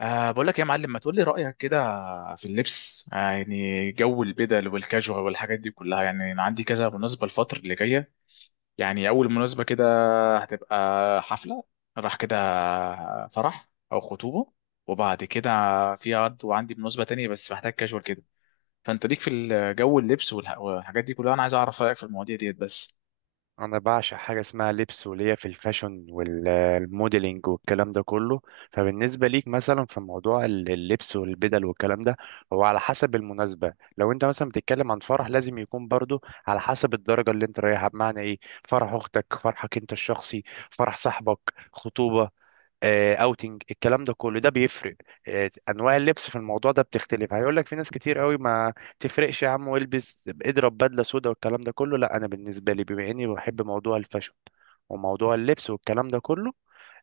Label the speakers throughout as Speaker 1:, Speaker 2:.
Speaker 1: بقول لك يا معلم، ما تقول لي رأيك كده في اللبس؟ يعني جو البدل والكاجوال والحاجات دي كلها. يعني انا عندي كذا مناسبة الفترة اللي جاية. يعني اول مناسبة كده هتبقى حفلة، راح كده فرح او خطوبة، وبعد كده في عرض، وعندي مناسبة تانية بس محتاج كاجوال كده. فانت ليك في الجو اللبس والحاجات دي كلها، انا عايز اعرف رأيك في المواضيع ديت بس.
Speaker 2: انا بعشق حاجه اسمها لبس، وليا في الفاشن والموديلينج والكلام ده كله. فبالنسبه ليك مثلا في موضوع اللبس والبدل والكلام ده، هو على حسب المناسبه. لو انت مثلا بتتكلم عن فرح، لازم يكون برضو على حسب الدرجه اللي انت رايحها. بمعنى ايه؟ فرح اختك، فرحك انت الشخصي، فرح صاحبك، خطوبه، اوتنج، الكلام ده كله ده بيفرق. انواع اللبس في الموضوع ده بتختلف. هيقول لك في ناس كتير قوي: ما تفرقش يا عم، والبس اضرب بدله سودا والكلام ده كله. لا، انا بالنسبه لي، بما اني بحب موضوع الفاشن وموضوع اللبس والكلام ده كله،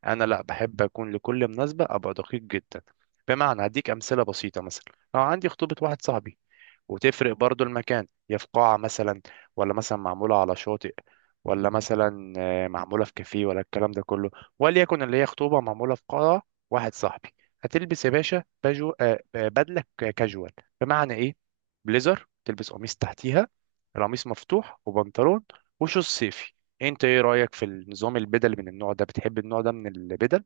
Speaker 2: انا لا بحب اكون لكل مناسبه ابقى دقيق جدا. بمعنى هديك امثله بسيطه. مثلا لو عندي خطوبه واحد صاحبي، وتفرق برضو المكان، هي في قاعة مثلا، ولا مثلا معمولة على شاطئ، ولا مثلا معمولة في كافيه، ولا الكلام ده كله. وليكن اللي هي خطوبة معمولة في قاعة واحد صاحبي. هتلبس يا باشا بجو، بدلة كاجوال. بمعنى ايه؟ بليزر تلبس قميص تحتيها، القميص مفتوح، وبنطلون، وشوز صيفي. انت ايه رأيك في النظام البدل من النوع ده؟ بتحب النوع ده من البدل؟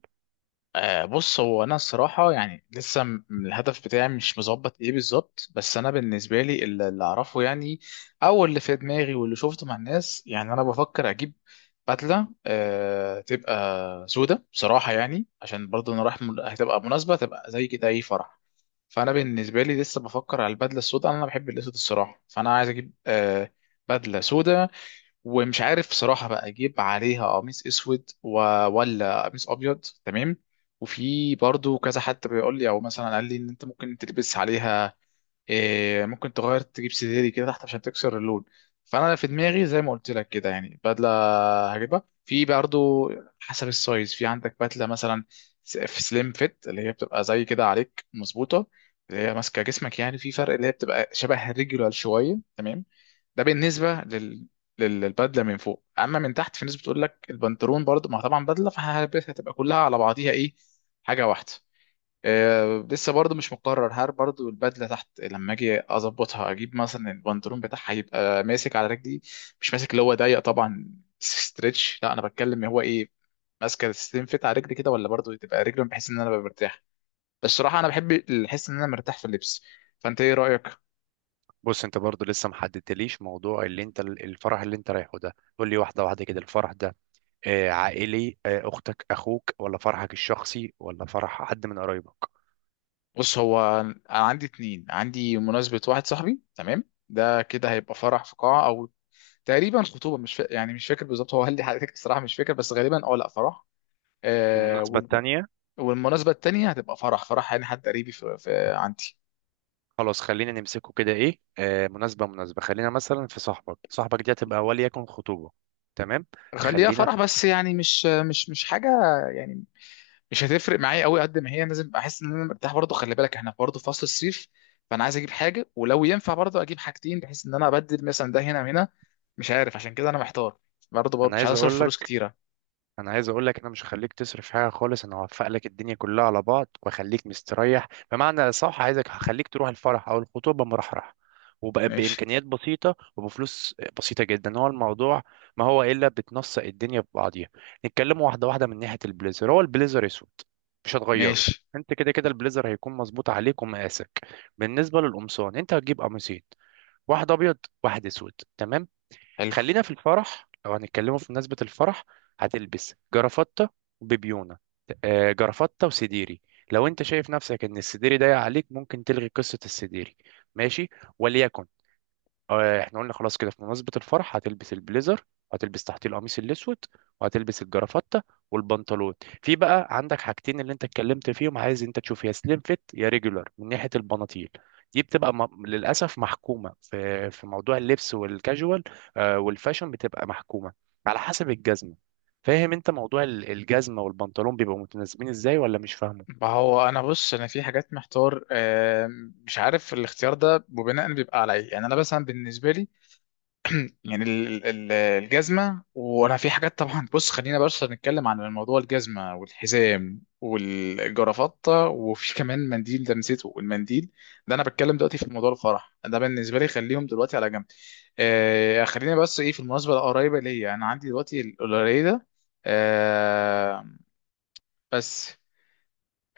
Speaker 1: بص، هو انا الصراحه يعني لسه الهدف بتاعي مش مظبط ايه بالظبط. بس انا بالنسبه لي اللي اعرفه، يعني او اللي في دماغي واللي شفته مع الناس، يعني انا بفكر اجيب بدله تبقى سودة بصراحه، يعني عشان برضه انا رايح هتبقى مناسبه تبقى زي كده اي فرح. فانا بالنسبه لي لسه بفكر على البدله السوداء، انا بحب الاسود الصراحه. فانا عايز اجيب بدله سودة، ومش عارف صراحة بقى اجيب عليها قميص اسود ولا قميص ابيض، تمام. وفي برضو كذا حد بيقول لي او مثلا قال لي ان انت ممكن تلبس عليها ممكن تغير تجيب سديري كده تحت عشان تكسر اللون. فانا في دماغي زي ما قلت لك كده، يعني بدله هجيبها في برضه حسب السايز. في عندك بدله مثلا في سليم فيت، اللي هي بتبقى زي كده عليك مظبوطه، اللي هي ماسكه جسمك، يعني في فرق اللي هي بتبقى شبه الريجولار شويه، تمام. ده بالنسبه للبدله من فوق. اما من تحت، في ناس بتقول لك البنطلون برضه، ما هو طبعا بدله فهتبقى كلها على بعضيها ايه، حاجه واحده. لسه برضه مش مقرر هل برضه البدله تحت لما اجي اظبطها اجيب مثلا البنطلون بتاعها هيبقى ماسك على رجلي، مش ماسك اللي هو ضيق طبعا ستريتش، لا انا بتكلم هو ايه، ماسكه تنفت على رجلي كده، ولا برضه تبقى رجلي بحيث ان انا ببقى مرتاح. بس الصراحه انا بحب الحس ان انا مرتاح في اللبس. فانت ايه رايك؟
Speaker 2: بص، انت برضو لسه محددتليش موضوع اللي انت الفرح اللي انت رايحه ده. قول لي واحدة واحدة كده. الفرح ده عائلي؟ أختك؟ أخوك؟ ولا فرحك الشخصي؟ ولا فرح حد من قرايبك؟
Speaker 1: بص هو انا عندي اتنين، عندي مناسبه واحد صاحبي تمام. ده كده هيبقى فرح في قاعه، او تقريبا خطوبه، مش يعني مش فاكر بالظبط، هو قال لي حضرتك الصراحه مش فاكر، بس غالبا اه لا فرح. آه.
Speaker 2: والمناسبة التانية؟
Speaker 1: والمناسبة التانية هتبقى فرح، فرح يعني حد قريبي في عندي.
Speaker 2: خلاص، خلينا نمسكه كده. إيه مناسبة مناسبة، خلينا مثلا في صاحبك. صاحبك دي هتبقى وليكن خطوبة. تمام.
Speaker 1: خليها
Speaker 2: خلينا
Speaker 1: فرح،
Speaker 2: في...
Speaker 1: بس يعني مش حاجة يعني، مش هتفرق معايا قوي قد ما هي، لازم احس ان انا مرتاح برضه. خلي بالك احنا برضه في فصل الصيف، فانا عايز اجيب حاجة، ولو ينفع برضه اجيب حاجتين بحيث ان انا ابدل مثلا ده هنا وهنا. مش عارف، عشان كده انا محتار. برضه
Speaker 2: أنا
Speaker 1: مش عايز
Speaker 2: عايز
Speaker 1: اصرف
Speaker 2: أقول
Speaker 1: فلوس
Speaker 2: لك
Speaker 1: كتيرة.
Speaker 2: انا عايز اقول لك: انا مش هخليك تصرف حاجه خالص. انا هوفق لك الدنيا كلها على بعض واخليك مستريح. بمعنى صح، عايزك هخليك تروح الفرح او الخطوبه مرحرح، وبقى
Speaker 1: ماشي.
Speaker 2: بامكانيات بسيطه وبفلوس بسيطه جدا هو الموضوع. ما هو الا بتنسق الدنيا ببعضيها. نتكلم واحده واحده. من ناحيه البليزر، هو البليزر اسود، مش هتغيره.
Speaker 1: ماشي.
Speaker 2: انت كده كده البليزر هيكون مظبوط عليك ومقاسك. بالنسبه للقمصان، انت هتجيب قميصين: واحد ابيض، واحد اسود. تمام.
Speaker 1: حلو.
Speaker 2: خلينا في الفرح. لو هنتكلموا في مناسبة الفرح، هتلبس جرافطة وبيبيونة، جرافطة وسديري. لو انت شايف نفسك ان السديري ضايق عليك، ممكن تلغي قصة السديري. ماشي. وليكن احنا قلنا خلاص كده في مناسبة الفرح، هتلبس البليزر، وهتلبس تحتيه القميص الأسود، وهتلبس الجرافتة، والبنطلون. في بقى عندك حاجتين اللي انت اتكلمت فيهم. عايز انت تشوف يا سليم فيت يا ريجولار من ناحية البناطيل. دي بتبقى للأسف محكومة، في موضوع اللبس والكاجوال والفاشن، بتبقى محكومة على حسب الجزمة. فاهم انت موضوع الجزمة والبنطلون بيبقوا متناسبين ازاي، ولا مش فاهمه؟
Speaker 1: ما هو انا بص، انا في حاجات محتار، مش عارف الاختيار ده وبناء بيبقى على ايه، يعني انا مثلا بالنسبة لي، يعني الجزمة. وأنا في حاجات طبعا، بص خلينا بس نتكلم عن الموضوع، الجزمة والحزام والجرافطة، وفي كمان منديل ده نسيته المنديل ده. أنا بتكلم دلوقتي في موضوع الفرح، ده بالنسبة لي خليهم دلوقتي على جنب. خلينا بس إيه في المناسبة القريبة ليا، أنا عندي دلوقتي القليلة، آه بس.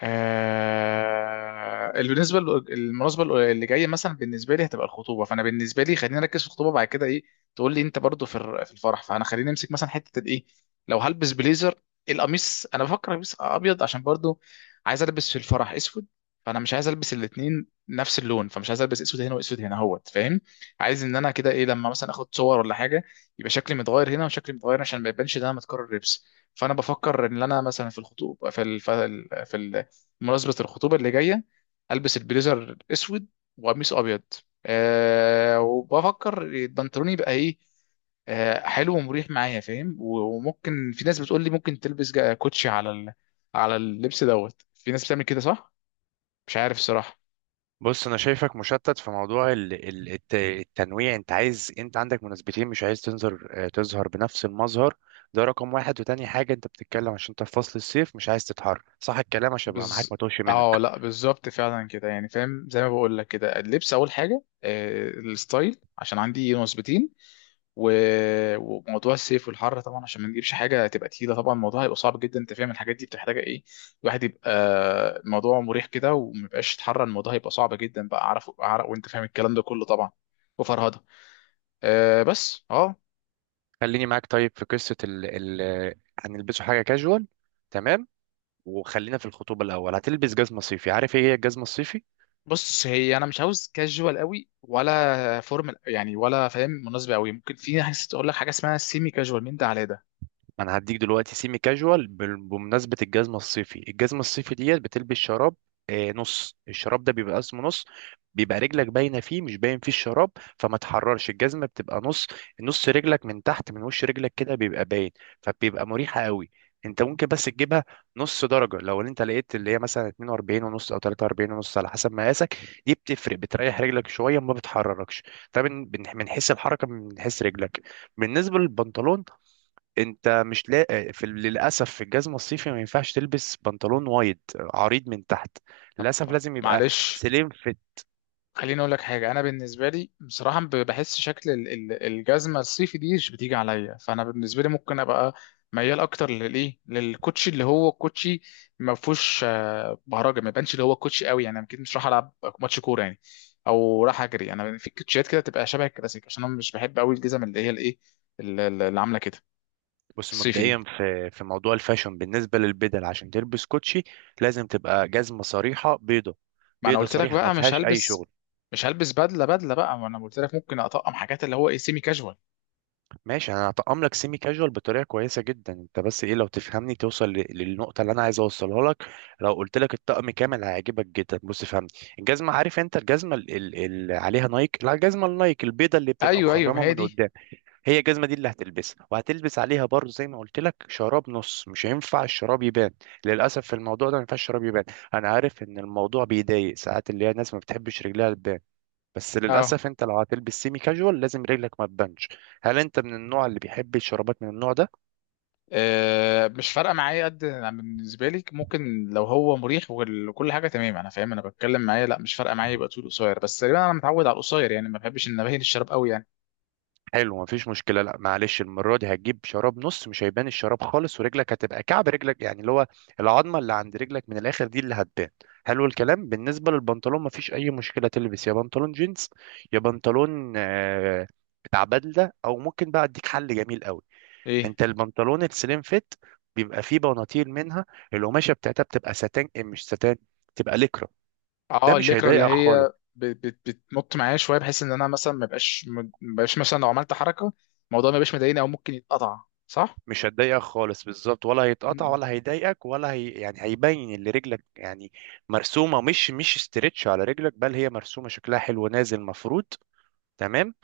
Speaker 1: بالنسبه المناسبه اللي جايه مثلا، بالنسبه لي هتبقى الخطوبه. فانا بالنسبه لي خلينا نركز في الخطوبه. بعد كده ايه تقول لي انت برضو في الفرح. فانا خلينا نمسك مثلا حته الايه، لو هلبس بليزر، القميص انا بفكر البس ابيض، عشان برضو عايز البس في الفرح اسود. فانا مش عايز البس الاثنين نفس اللون، فمش عايز البس اسود هنا واسود هنا اهوت فاهم. عايز ان انا كده ايه لما مثلا اخد صور ولا حاجه، يبقى شكلي متغير هنا وشكلي متغير هنا عشان ما يبانش ان انا متكرر لبس. فانا بفكر ان انا مثلا في الخطوبه بمناسبة الخطوبة اللي جاية، ألبس البليزر أسود وقميص أبيض. وبفكر البنطلون يبقى إيه، حلو ومريح معايا فاهم. وممكن في ناس بتقول لي ممكن تلبس كوتشي على اللبس دوت، في ناس بتعمل كده صح؟ مش عارف الصراحة.
Speaker 2: بص، انا شايفك مشتت في موضوع التنويع. انت عندك مناسبتين، مش عايز تنظر آه، تظهر بنفس المظهر. ده رقم واحد. وتاني حاجة انت بتتكلم، عشان انت في فصل الصيف، مش عايز تتحر. صح الكلام، عشان ابقى معاك
Speaker 1: بز،
Speaker 2: ما توهش
Speaker 1: اه
Speaker 2: منك.
Speaker 1: لا بالظبط فعلا كده يعني فاهم زي ما بقول لك كده. اللبس أول حاجة، الستايل عشان عندي نسبتين، وموضوع السيف والحر طبعا عشان ما نجيبش حاجه تبقى تقيله، طبعا الموضوع هيبقى صعب جدا انت فاهم. الحاجات دي بتحتاج ايه، الواحد يبقى الموضوع مريح كده وما يبقاش يتحرى، الموضوع هيبقى صعب جدا بقى اعرف اعرف وانت فاهم الكلام ده كله طبعا وفرهده. بس
Speaker 2: خليني معاك طيب في قصة ال ال آه، هنلبسه حاجة كاجوال. تمام. وخلينا في الخطوبة الأول. هتلبس جزمة صيفي. عارف ايه هي الجزمة الصيفي؟
Speaker 1: بص، هي انا مش عاوز كاجوال قوي ولا فورمال يعني، ولا فاهم مناسبه قوي، ممكن في ناس تقول لك حاجه اسمها سيمي كاجوال من ده على ده.
Speaker 2: انا هديك دلوقتي سيمي كاجوال. بمناسبه الجزمه الصيفي ديت بتلبس شراب نص. الشراب ده بيبقى اسمه نص، بيبقى رجلك باينه فيه، مش باين فيه الشراب، فما تحررش. الجزمه بتبقى نص. نص رجلك من تحت من وش رجلك كده بيبقى باين، فبيبقى مريحه قوي. انت ممكن بس تجيبها نص درجه، لو انت لقيت اللي هي مثلا 42 ونص او 43 ونص على حسب مقاسك. دي بتفرق، بتريح رجلك شويه ما بتحركش. ده من حيث الحركه، من حيث رجلك. بالنسبه للبنطلون، انت مش لاقي في، للاسف، في الجزمه الصيفي ما ينفعش تلبس بنطلون وايد عريض من تحت. للاسف
Speaker 1: طب
Speaker 2: لازم يبقى
Speaker 1: معلش،
Speaker 2: سليم فيت.
Speaker 1: خليني اقول لك حاجه، انا بالنسبه لي بصراحه بحس شكل الجزمه الصيفي دي مش بتيجي عليا. فانا بالنسبه لي ممكن ابقى ميال اكتر للايه للكوتشي اللي هو كوتشي ما فيهوش بهرجه، ما يبانش اللي هو كوتشي قوي يعني، انا اكيد مش راح العب ماتش كوره يعني، او راح اجري. انا في كوتشيات كده تبقى شبه الكلاسيك عشان انا مش بحب قوي الجزم اللي هي الايه اللي عامله كده
Speaker 2: بص،
Speaker 1: الصيفي دي.
Speaker 2: مبدئيا في موضوع الفاشن بالنسبه للبدل، عشان تلبس كوتشي لازم تبقى جزمه صريحه بيضه.
Speaker 1: ما انا
Speaker 2: بيضه
Speaker 1: قلت لك
Speaker 2: صريحه، ما
Speaker 1: بقى مش
Speaker 2: فيهاش اي
Speaker 1: هلبس.
Speaker 2: شغل.
Speaker 1: مش هلبس بدله بقى، ما انا قلت لك ممكن اطقم حاجات اللي هو ايه سيمي كاجوال.
Speaker 2: ماشي، انا هطقم لك سيمي كاجوال بطريقه كويسه جدا. انت بس ايه، لو تفهمني، توصل للنقطه اللي انا عايز اوصلها لك. لو قلت لك الطقم كامل هيعجبك جدا. بص فهمني. الجزمه، عارف انت الجزمه اللي عليها نايك؟ لا، الجزمه النايك البيضه اللي بتبقى
Speaker 1: ايوه، ايوه، ما
Speaker 2: مخرمه
Speaker 1: هي
Speaker 2: من
Speaker 1: دي.
Speaker 2: قدام. هي الجزمه دي اللي هتلبسها. وهتلبس عليها برضه زي ما قلت لك شراب نص. مش هينفع الشراب يبان. للاسف في الموضوع ده ما ينفعش الشراب يبان. انا عارف ان الموضوع بيضايق ساعات، اللي هي الناس ما بتحبش رجلها تبان. بس
Speaker 1: اه
Speaker 2: للأسف، أنت لو هتلبس سيمي كاجوال، لازم رجلك ما تبانش. هل أنت من النوع اللي بيحب الشرابات من النوع ده؟
Speaker 1: مش فارقه معايا قد أنا، بالنسبه لي ممكن لو هو مريح وكل حاجه تمام، انا فاهم، انا بتكلم معايا لا مش فارقه معايا، يبقى طول قصير بس تقريبا انا متعود على القصير يعني، ما بحبش ان ابهن الشراب قوي يعني.
Speaker 2: حلو، مفيش مشكلة. لا معلش، المرة دي هتجيب شراب نص. مش هيبان الشراب خالص، ورجلك هتبقى كعب رجلك، يعني اللي هو العظمة اللي عند رجلك من الآخر، دي اللي هتبان. حلو الكلام. بالنسبة للبنطلون، مفيش أي مشكلة: تلبس يا بنطلون جينز، يا بنطلون بتاع بدلة. أو ممكن بقى أديك حل جميل قوي.
Speaker 1: ايه،
Speaker 2: أنت البنطلون السليم فيت بيبقى فيه بناطيل منها القماشة بتاعتها بتبقى ساتان، مش ساتان، تبقى ليكرا. ده
Speaker 1: اه
Speaker 2: مش
Speaker 1: الليكرا اللي
Speaker 2: هيضايقك خالص.
Speaker 1: هي بتنط معايا شويه بحيث ان انا مثلا ما بقاش مثلا لو عملت حركه الموضوع ما بقاش مضايقني، او ممكن يتقطع، صح؟
Speaker 2: مش هتضايقك خالص بالظبط، ولا
Speaker 1: م-
Speaker 2: هيتقطع،
Speaker 1: م.
Speaker 2: ولا هيضايقك، ولا هي يعني هيبين اللي رجلك، يعني مرسومه، مش استرتش على رجلك، بل هي مرسومه شكلها حلو نازل مفروض. تمام.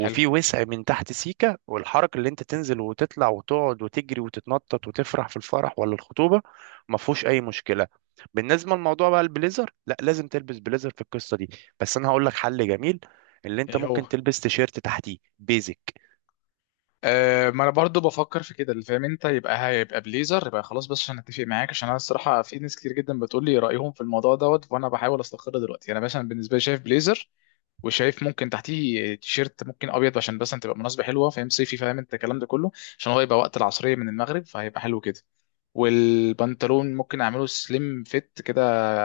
Speaker 1: حلو.
Speaker 2: وسع من تحت سيكه، والحركه اللي انت تنزل وتطلع وتقعد وتجري وتتنطط وتفرح في الفرح ولا الخطوبه، ما فيهوش اي مشكله. بالنسبه للموضوع بقى، البليزر لا لازم تلبس بليزر في القصه دي. بس انا هقول لك حل جميل، اللي انت
Speaker 1: ايه
Speaker 2: ممكن
Speaker 1: هو؟
Speaker 2: تلبس تيشيرت تحتيه بيزك.
Speaker 1: ما انا برضو بفكر في كده اللي فاهم انت، يبقى هيبقى بليزر يبقى خلاص، بس عشان اتفق معاك عشان انا الصراحه في ناس كتير جدا بتقول لي رايهم في الموضوع دوت وانا بحاول استقر دلوقتي. انا مثلا بالنسبه لي شايف بليزر، وشايف ممكن تحتيه تيشيرت ممكن ابيض عشان بس تبقى مناسبه حلوه فاهم، صيفي، فاهم انت الكلام ده كله، عشان هو يبقى وقت العصريه من المغرب فهيبقى حلو كده. والبنطلون ممكن اعمله سليم فيت كده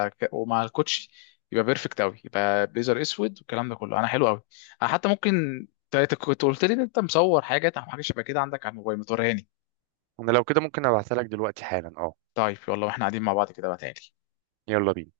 Speaker 1: ومع الكوتشي يبقى بيرفكت قوي، يبقى بيزر اسود والكلام ده كله، انا حلو قوي. انا حتى ممكن كنت قلت لي ان انت مصور حاجه او حاجه شبه كده عندك على الموبايل، ما توريهاني.
Speaker 2: انا لو كده ممكن ابعتها لك دلوقتي حالا، اه.
Speaker 1: طيب يلا، واحنا قاعدين مع بعض كده بقى تاني.
Speaker 2: يلا بينا.